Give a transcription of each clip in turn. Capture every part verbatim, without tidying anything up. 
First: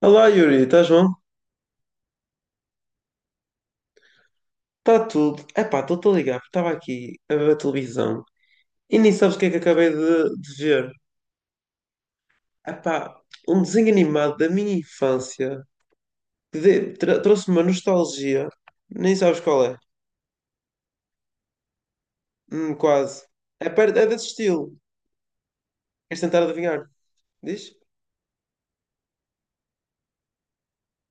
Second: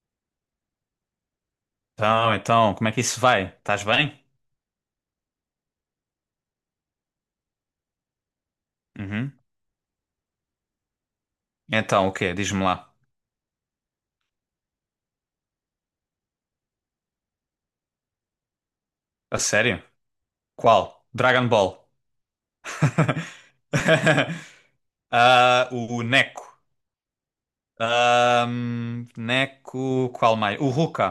Olá Yuri, estás bom? Então, então, como é que isso vai? Estás bem? Está tudo. Epá, estou-te a ligar porque estava aqui a ver a televisão e nem Uhum. sabes o que é que acabei de, de ver. Então, o quê? Diz-me lá. Epá, um desenho animado da minha infância que de- tra- trouxe-me uma nostalgia. Nem A sabes qual é. sério? Qual? Dragon Ball. Hum, quase. É, per- é desse estilo. Ah, o Queres tentar Neko. adivinhar? Diz? Ahm, Neko. Qual mais? O Ruka.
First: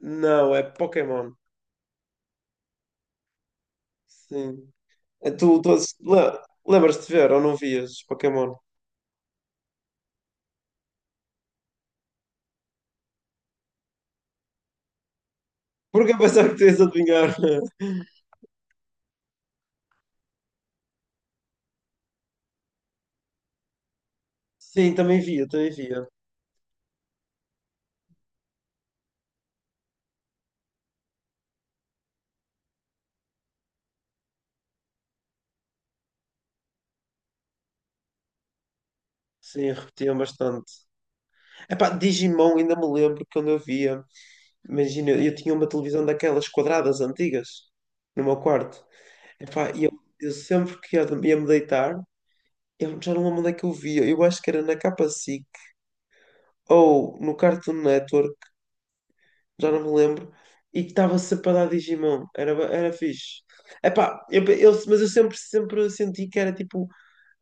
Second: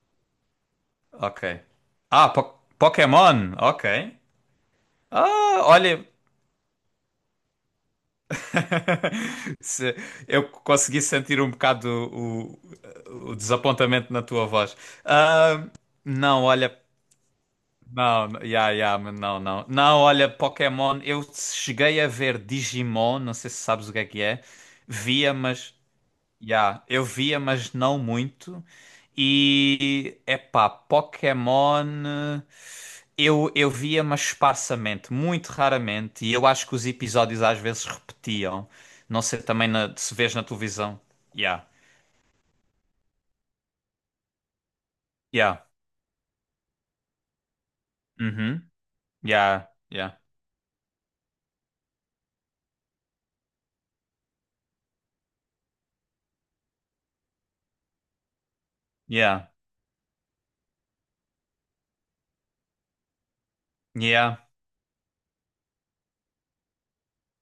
Não, é Pokémon. Ok. Ah, po- Pokémon. Ok. Sim. É tu, Ah, tu assis- olha. le- lembras-te de ver ou não vias Pokémon? Se- Eu consegui sentir um bocado o, o- o desapontamento na tua voz. Ah, Porque eu não, pensava que tu olha. ias adivinhar. Não, yeah, yeah, mas não, não. Não, olha, Pokémon, eu cheguei a ver Digimon, não sei se sabes o que é que é. Sim, também Via, via, também mas, via. yeah, eu via, mas não muito. E, epá, Pokémon, eu, eu via, mas esparsamente, muito raramente. E eu acho que os episódios às vezes repetiam. Não sei também Sim, na- se repetiam vês na bastante. televisão. Yeah, Epá, Digimon ainda me lembro quando eu via. Imagina, eu tinha yeah, uma televisão daquelas quadradas antigas no meu uhum, quarto. yeah, Epá, e eu, yeah, eu sempre que ia, ia me deitar, eu já não lembro onde é que eu via. Eu acho que era na Capa S I C ou no Cartoon Network, yeah, já não me lembro. E que estava sempre a dar Digimon. Era, ba- era fixe. Epá, yeah. eu, eu- mas eu sempre, sempre senti que era tipo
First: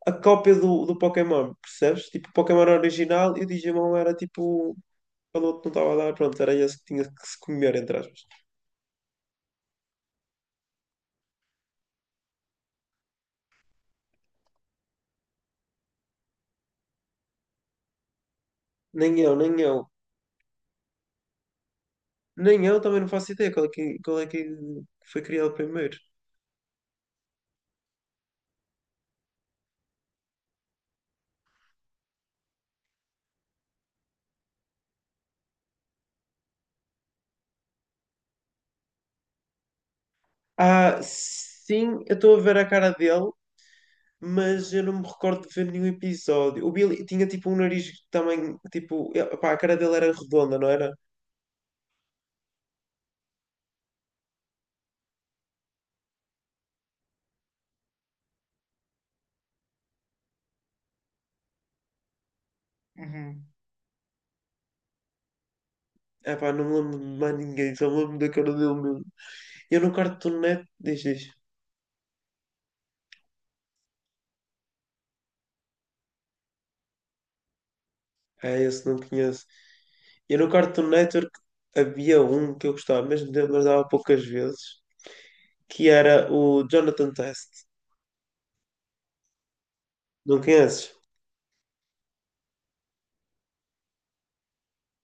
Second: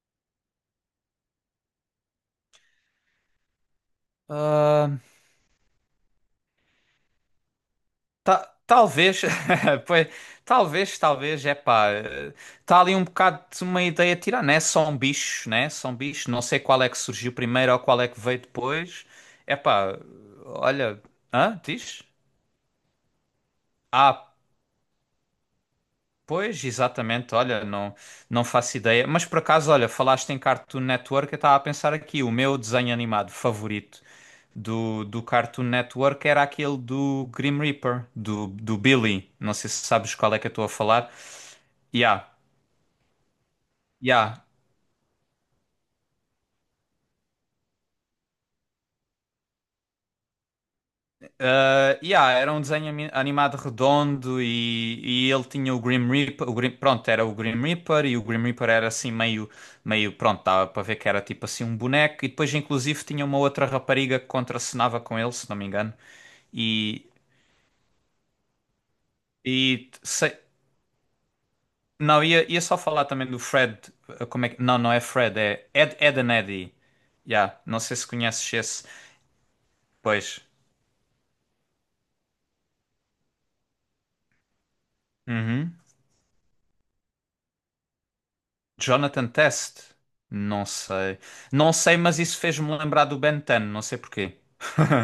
a cópia do, do Pokémon, percebes? Tipo, o Pokémon era original e o Digimon era tipo Ah, quando o outro não estava a dar, pronto, era esse que tinha que se comer, entre aspas. Ta- talvez, pois, talvez, talvez, é pá, está ali um bocado de uma ideia tirar, né? São bichos, né? São bichos, não sei qual é que surgiu primeiro ou qual é que veio depois. Nem eu, É nem eu. pá, olha, hã? Diz? Nem eu também não faço ideia qual é que, qual é Ah, que foi criado primeiro. pois, exatamente, olha, não, não faço ideia. Mas por acaso, olha, falaste em Cartoon Network, eu estava a pensar aqui, o meu desenho animado favorito do, do Cartoon Network era aquele do Grim Reaper, do, do Billy. Não sei se sabes qual é que eu estou a Ah, falar. sim, eu Yeah, estou a ver a cara dele, yeah. mas eu não me recordo de ver nenhum episódio. O Billy tinha tipo um nariz também, tipo, eh, pá, a cara dele era redonda, não era? Uh, yeah, era um desenho ami- animado redondo e, e ele tinha o Grim Reaper, o Grim- pronto, era o Grim Reaper e o Grim Reaper era assim meio, meio, pronto, dava para ver que era tipo assim um boneco e depois inclusive tinha uma Uhum. outra rapariga que contracenava com ele, se não me engano. Ah, pá, não me lembro E, de mais ninguém, só me lembro da cara dele mesmo. Eu e no sei- cartoon net, diz, diz. não, ia, ia só falar também do Fred, uh, como é que, não, não é Fred, é Ed, Ed and Eddy. Yeah, não sei se conheces É, esse, esse não conheço. Eu pois. no Cartoon Network havia um que eu gostava, mesmo de- mas dava poucas vezes, Uhum. que era o Jonathan Test. Jonathan Test? Não Não conheces? sei. Não sei, mas isso fez-me lembrar do Ben dez, não sei porquê.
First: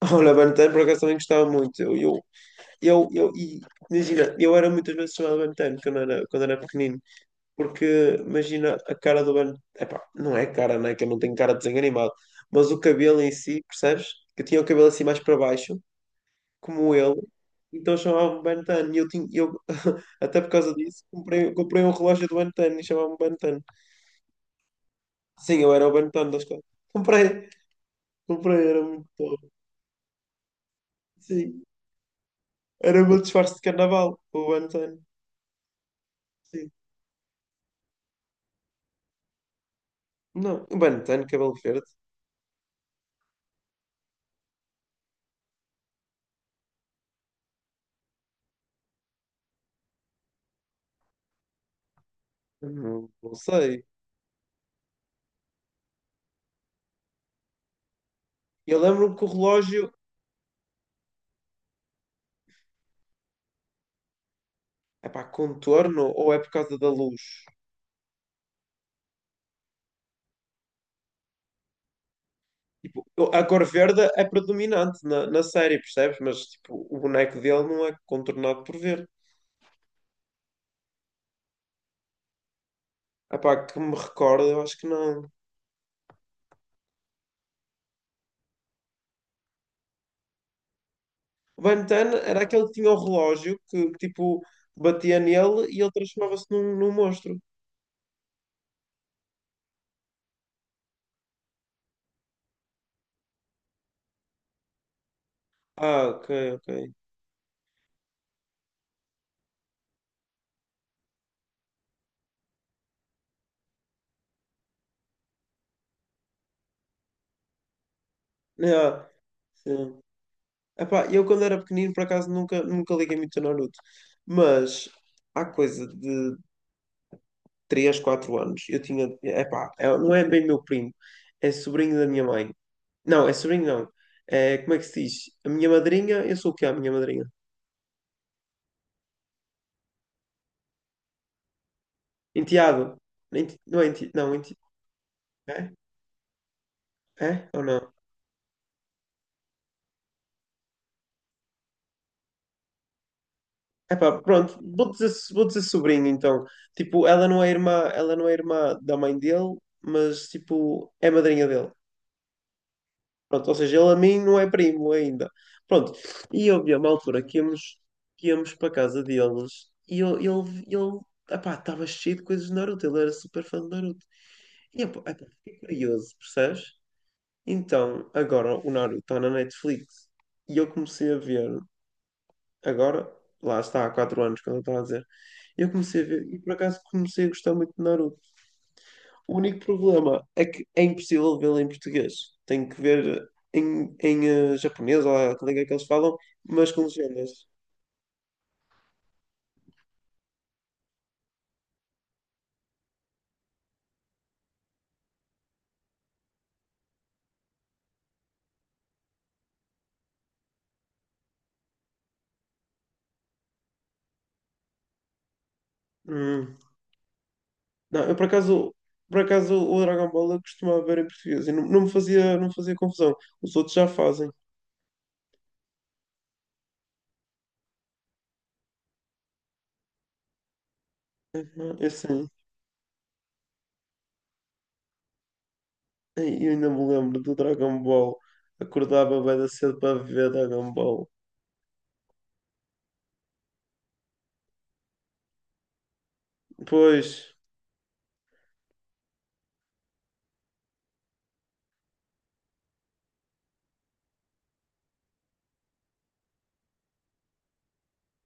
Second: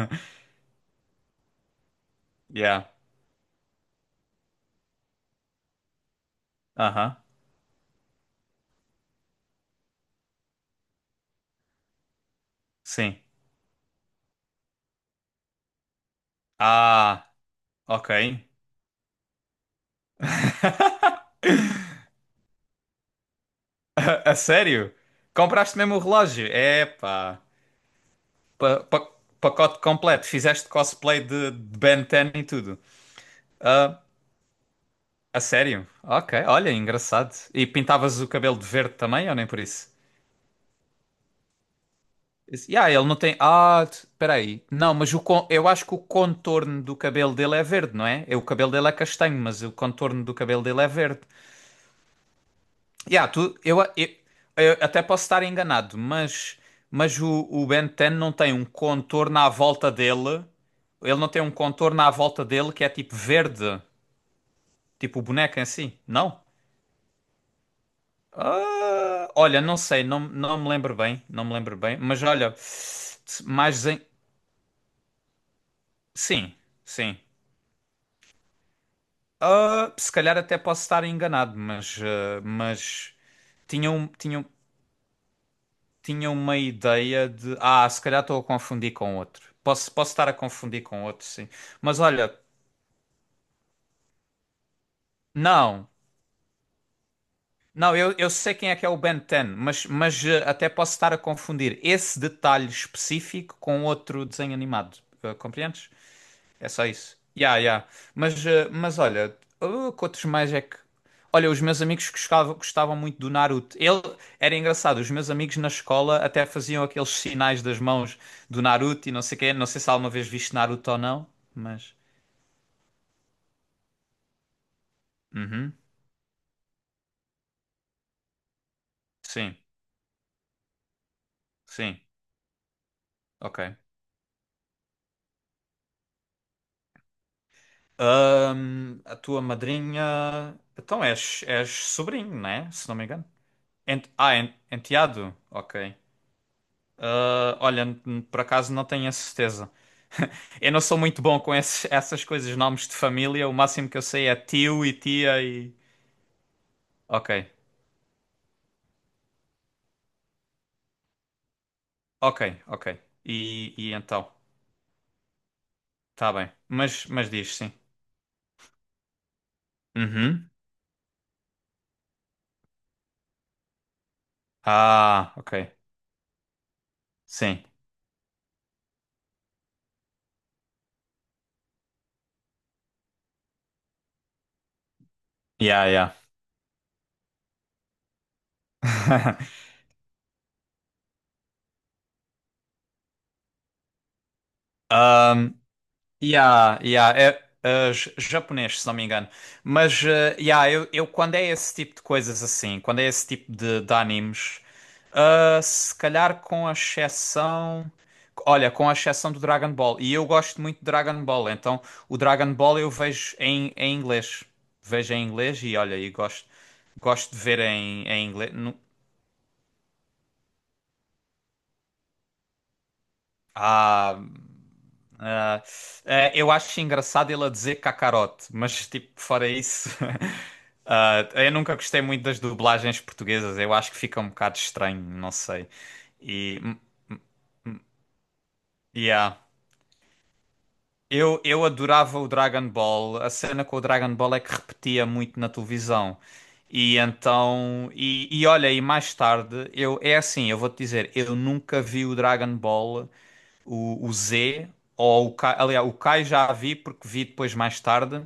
Olha, Ben dez por acaso também gostava muito. Eu, eu, Yeah. eu, eu e, imagina, eu era muitas vezes chamado Ben dez quando era, quando era pequenino, Aham. porque imagina a cara do Ben. Epá, não é cara, né? Que eu não tenho cara de desenho animado, mas o Sim. cabelo em si, percebes? Que eu tinha o cabelo assim mais para baixo como ele, Ah, então ok. chamava-me Ben Tan. E eu tinha, eu, até por causa disso, comprei, comprei um relógio do Ben Tan e chamava-me Ben Tan. A, a sério? Sim, eu Compraste era o mesmo o Ben Tan da relógio? escola. Epá. Comprei, comprei, era Pa, pa, muito top. pacote completo. Fizeste cosplay de, Sim, de Ben dez e tudo. era o meu disfarce de Ah, carnaval, o Ben Tan. a sério? Ok, Sim. olha, engraçado. E pintavas o cabelo de verde também, ou nem por isso? Não, o Ben Tan, cabelo verde, Esse- Yeah, ele não tem. Ah, t- peraí. Não, mas o con- eu acho que o contorno do cabelo dele é verde, não é? É, o cabelo dele é castanho, mas o contorno do cabelo dele é verde. não, Yeah, não tu... eu... sei. Eu... eu até posso estar enganado, mas, mas o... o Ben dez não tem um Eu lembro-me que o contorno à relógio volta dele. Ele não tem um contorno à volta dele que é tipo verde, é tipo para o boneco em si, contorno ou é não? por causa da luz? Ah, olha, não sei, não, não me lembro bem, não me lembro bem, mas olha, Tipo, eu- a cor mais em... verde é predominante na, na série, percebes? Mas Sim, tipo, o sim. boneco dele não é contornado por verde. Ah, se calhar até posso estar enganado, mas, ah, mas Ah pá, que me tinham, tinham, recordo, eu acho que não. tinham uma ideia de. Ah, se calhar estou a confundir com outro. Posso, posso estar a confundir com outro, sim. O Ben Mas dez olha, era aquele que tinha o relógio que, tipo, batia nele e não. ele transformava-se num, num monstro. Não, eu, eu sei quem é que é o Ben dez, mas, mas ah, até posso estar a confundir esse detalhe específico com outro desenho animado. Ah, compreendes? Ah, ok, É só ok. isso. Ya, ya. Mas, eh, mas olha, uh, que outros mais é que. Olha, os meus amigos gostavam, gostavam muito do Naruto. Ele era engraçado, os meus amigos na escola até faziam aqueles sinais das mãos do Ah, Naruto e não sei quê. Não sei se sim. alguma vez viste Naruto ou Ah, eu não, quando era pequenino, mas. por acaso, nunca, nunca liguei muito a Naruto. Mas, há Uhum. coisa de três quatro anos, eu tinha... É Sim, é- não é bem meu primo, é sobrinho sim, da minha mãe. Não, é ok. sobrinho não. É, como é que se diz? A minha madrinha, eu sou o que é a minha madrinha? Ahm, a tua madrinha. Então és, és sobrinho, né? Se não Enteado. me engano. Enti- Não é enti... Ent- Não, Ah, en- enti... Enteado? é? Ok. É Ah, ou olha, não? n- por acaso não tenho a certeza. Eu não sou muito bom com esses- essas coisas, nomes de família. O máximo que eu Epá, sei é pronto, tio vou e dizer, tia vou dizer e. sobrinho então. Tipo, ela Ok, não é irmã, ela não é irmã da mãe dele, mas tipo, é madrinha dele. ok, ok. Pronto, ou E, seja, ele e a mim então? não é primo ainda. Pronto, Tá e bem. eu vi uma Mas, altura mas que diz sim. íamos, que íamos para a casa deles e eu- Uhum. ele, ele, epá, estava cheio de coisas de Naruto, ele era super fã de Naruto. E epá, epá, Ah, ok. fiquei curioso, percebes? Sim. Então, agora o Naruto está na Netflix e eu comecei a ver agora, lá está, há quatro anos, quando eu estava a dizer. Eu comecei a Yeah, ver e por acaso comecei a gostar muito de Naruto. O yeah. único problema é que é impossível vê-lo em português. Tenho que ver em, em eh, japonês ou a língua que eles falam, mas Yeah, com yeah, legendas. é, é j- japonês, se não me engano. Mas, eh, yeah, eu, eu quando é esse tipo de coisas assim, quando é esse tipo de, de animes, ah, se calhar com a exceção. Olha, com a exceção do Dragon Ball. E eu gosto muito de Dragon Ball, então o Dragon Ball eu vejo em, em inglês. Vejo em inglês e olha, e gosto, Hum. gosto de ver Não, em, eu por em inglês. acaso, Nu- por acaso o Dragon Ball eu costumava ver em português e não, não me fazia, não me fazia confusão. Os outros já Ah. fazem. Ah, ah, eu acho engraçado ele a dizer cacarote, mas tipo, fora isso, ah, eu nunca Uhum, eu gostei muito sim. das dublagens portuguesas, eu acho que fica um bocado estranho, não sei. Ei, eu E, ainda hum, me lembro do Dragon Ball. Acordava yeah. bem cedo para ver Dragon Ball. Eu, eu adorava o Dragon Ball, a cena com o Dragon Ball é que repetia muito na televisão. E Pois. então, e, e olha, e mais tarde, eu, é assim, eu vou-te dizer, eu nunca vi o Dragon Ball, o, o Z, ou o Kai, aliás, o Kai já a vi porque vi depois mais tarde.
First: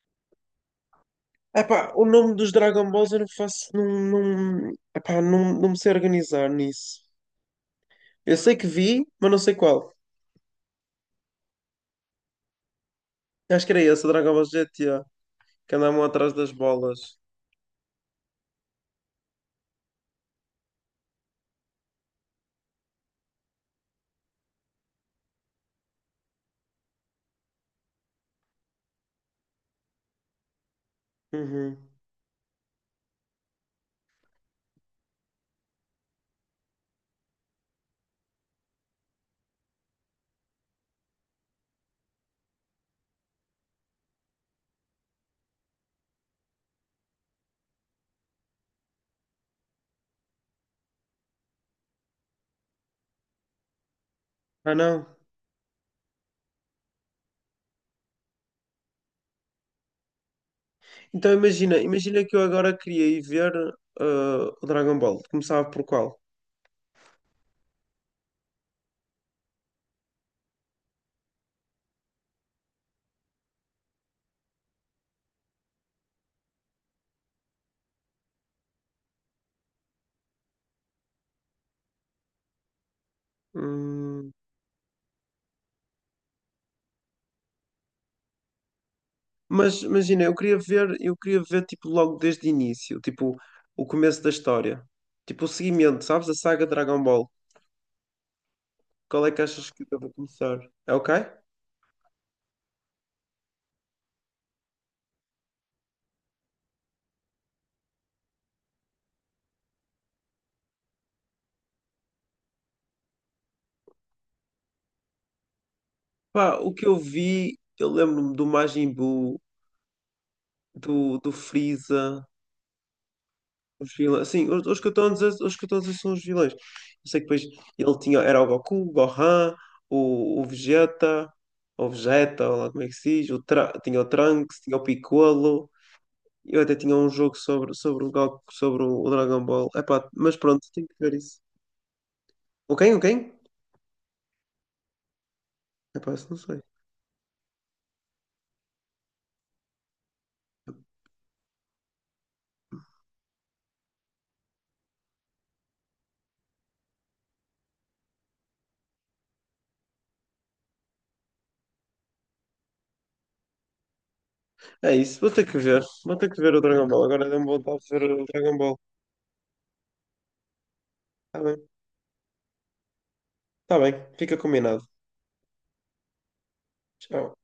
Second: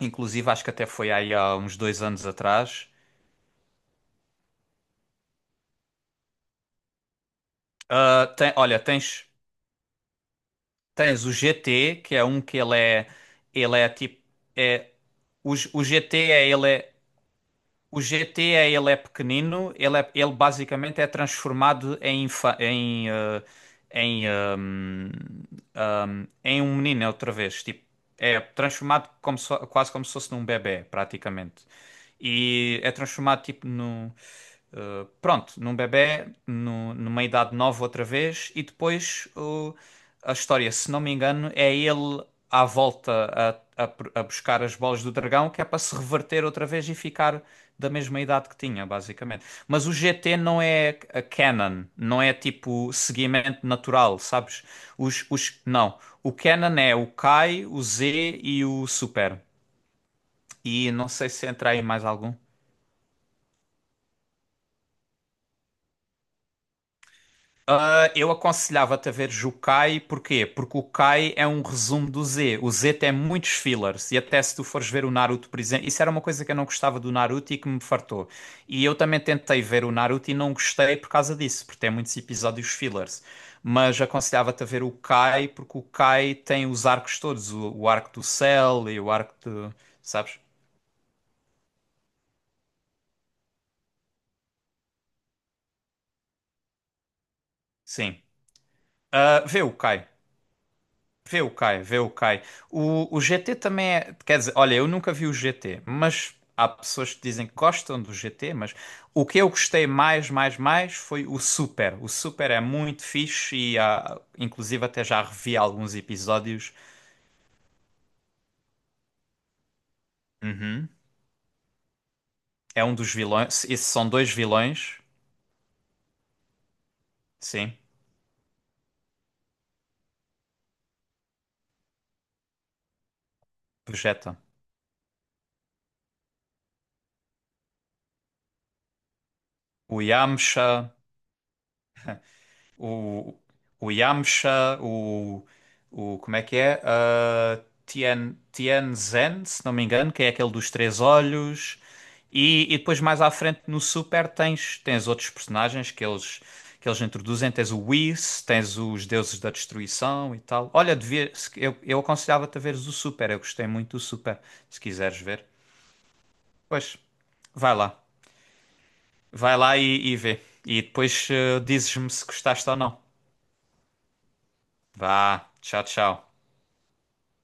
Inclusive, acho que até foi aí há uns Epá, dois o anos nome dos Dragon atrás. Balls eu não faço. Não, não, epá, não, não me sei organizar nisso. Ah, Eu tem- sei que olha, vi, tens, mas não sei qual. tens o G T, que é um que ele é, Acho que ele era é esse, o tipo, Dragon Ball é, G T A, o, G- que o andavam G T atrás é, das ele é, bolas. o G T é, ele é pequenino, ele, é, ele basicamente é transformado em, infa- em, ah, em, ahm, ahm, em um menino outra vez, tipo, é transformado como se fo- quase como se fosse num bebé, praticamente. Uhum. E é transformado tipo num. Uh, pronto, num bebé, no- numa idade nova outra vez, e depois uh, a história, se não me engano, é ele à volta a, a, pr- a buscar as bolas do dragão, que é para se reverter outra vez e ficar da mesma idade que tinha, basicamente. Mas o G T não é a canon, não é tipo seguimento natural, sabes? Ah, não. Os, os, não, o canon é o Kai, o Z e o Super. E não sei Então se entra imagina, aí mais imagina algum. que eu agora queria ir ver ah, o Dragon Ball. Começava por qual? Eu aconselhava-te a veres o Kai, porquê? Porque o Kai é um resumo do Z. O Z tem muitos fillers, e até se tu fores ver o Naruto, por exemplo, isso era uma coisa que eu não gostava do Naruto e que me fartou. E eu também tentei ver o Naruto e não gostei por causa disso, porque tem muitos episódios fillers. Mas Hum, aconselhava-te a ver o Kai, porque o Kai tem os arcos todos, o, o arco do Cell e o arco do. mas imagina, eu Sabes? queria ver, eu queria ver tipo logo desde o início, tipo o começo da história. Tipo o seguimento, sabes? A saga Dragon Ball. Sim. Qual é Ah, que vê achas o que eu Kai. devo começar? É ok? Vê o Kai, vê o Kai. O, o G T também é. Quer dizer, olha, eu nunca vi o G T, mas há pessoas que dizem que gostam do G T, mas o que eu gostei mais, mais, mais foi o Super. O Super é muito fixe e há, inclusive até já revi alguns Pá, o episódios. que eu vi, eu lembro-me do Majin Buu, Uhum. do, do Freeza, É um dos vilões. Esses os são vilões. dois Sim, os, os que eu vilões. estou a dizer, os que eu estou a dizer são os vilões. Eu sei que depois Sim, ele tinha, era o Goku, o Gohan, o, o Vegeta, ou Vegeta, ou lá como é que se diz, o Tra- tinha o Vegeta. Trunks, tinha o Piccolo. Eu até tinha um jogo sobre, sobre o Goku, sobre o, o Dragon Ball. O Epá, mas pronto, tenho Yamcha. que ver isso. O quem? O quem? O, o Yamcha, o, Epá, o. isso não Como é que sei. é? Ah, Tien, Tianzhen, se não me engano, que é aquele dos três olhos. E, e depois mais à frente no Super tens, tens outros personagens que eles, que eles introduzem. Tens o Whis, tens os Deuses da Destruição e tal. Olha, devia, se- eu, eu aconselhava-te a veres o Super. Eu gostei muito do Super, se É quiseres isso, vou ter ver. que ver. Vou ter que ver o Dragon Pois, Ball. Agora deu-me vai vontade de lá. ver o Dragon Ball. Vai lá e, e vê. E depois Tá eh, bem, dizes-me se gostaste ou não. tá bem, fica combinado. Vá, tchau, tchau. Tchau.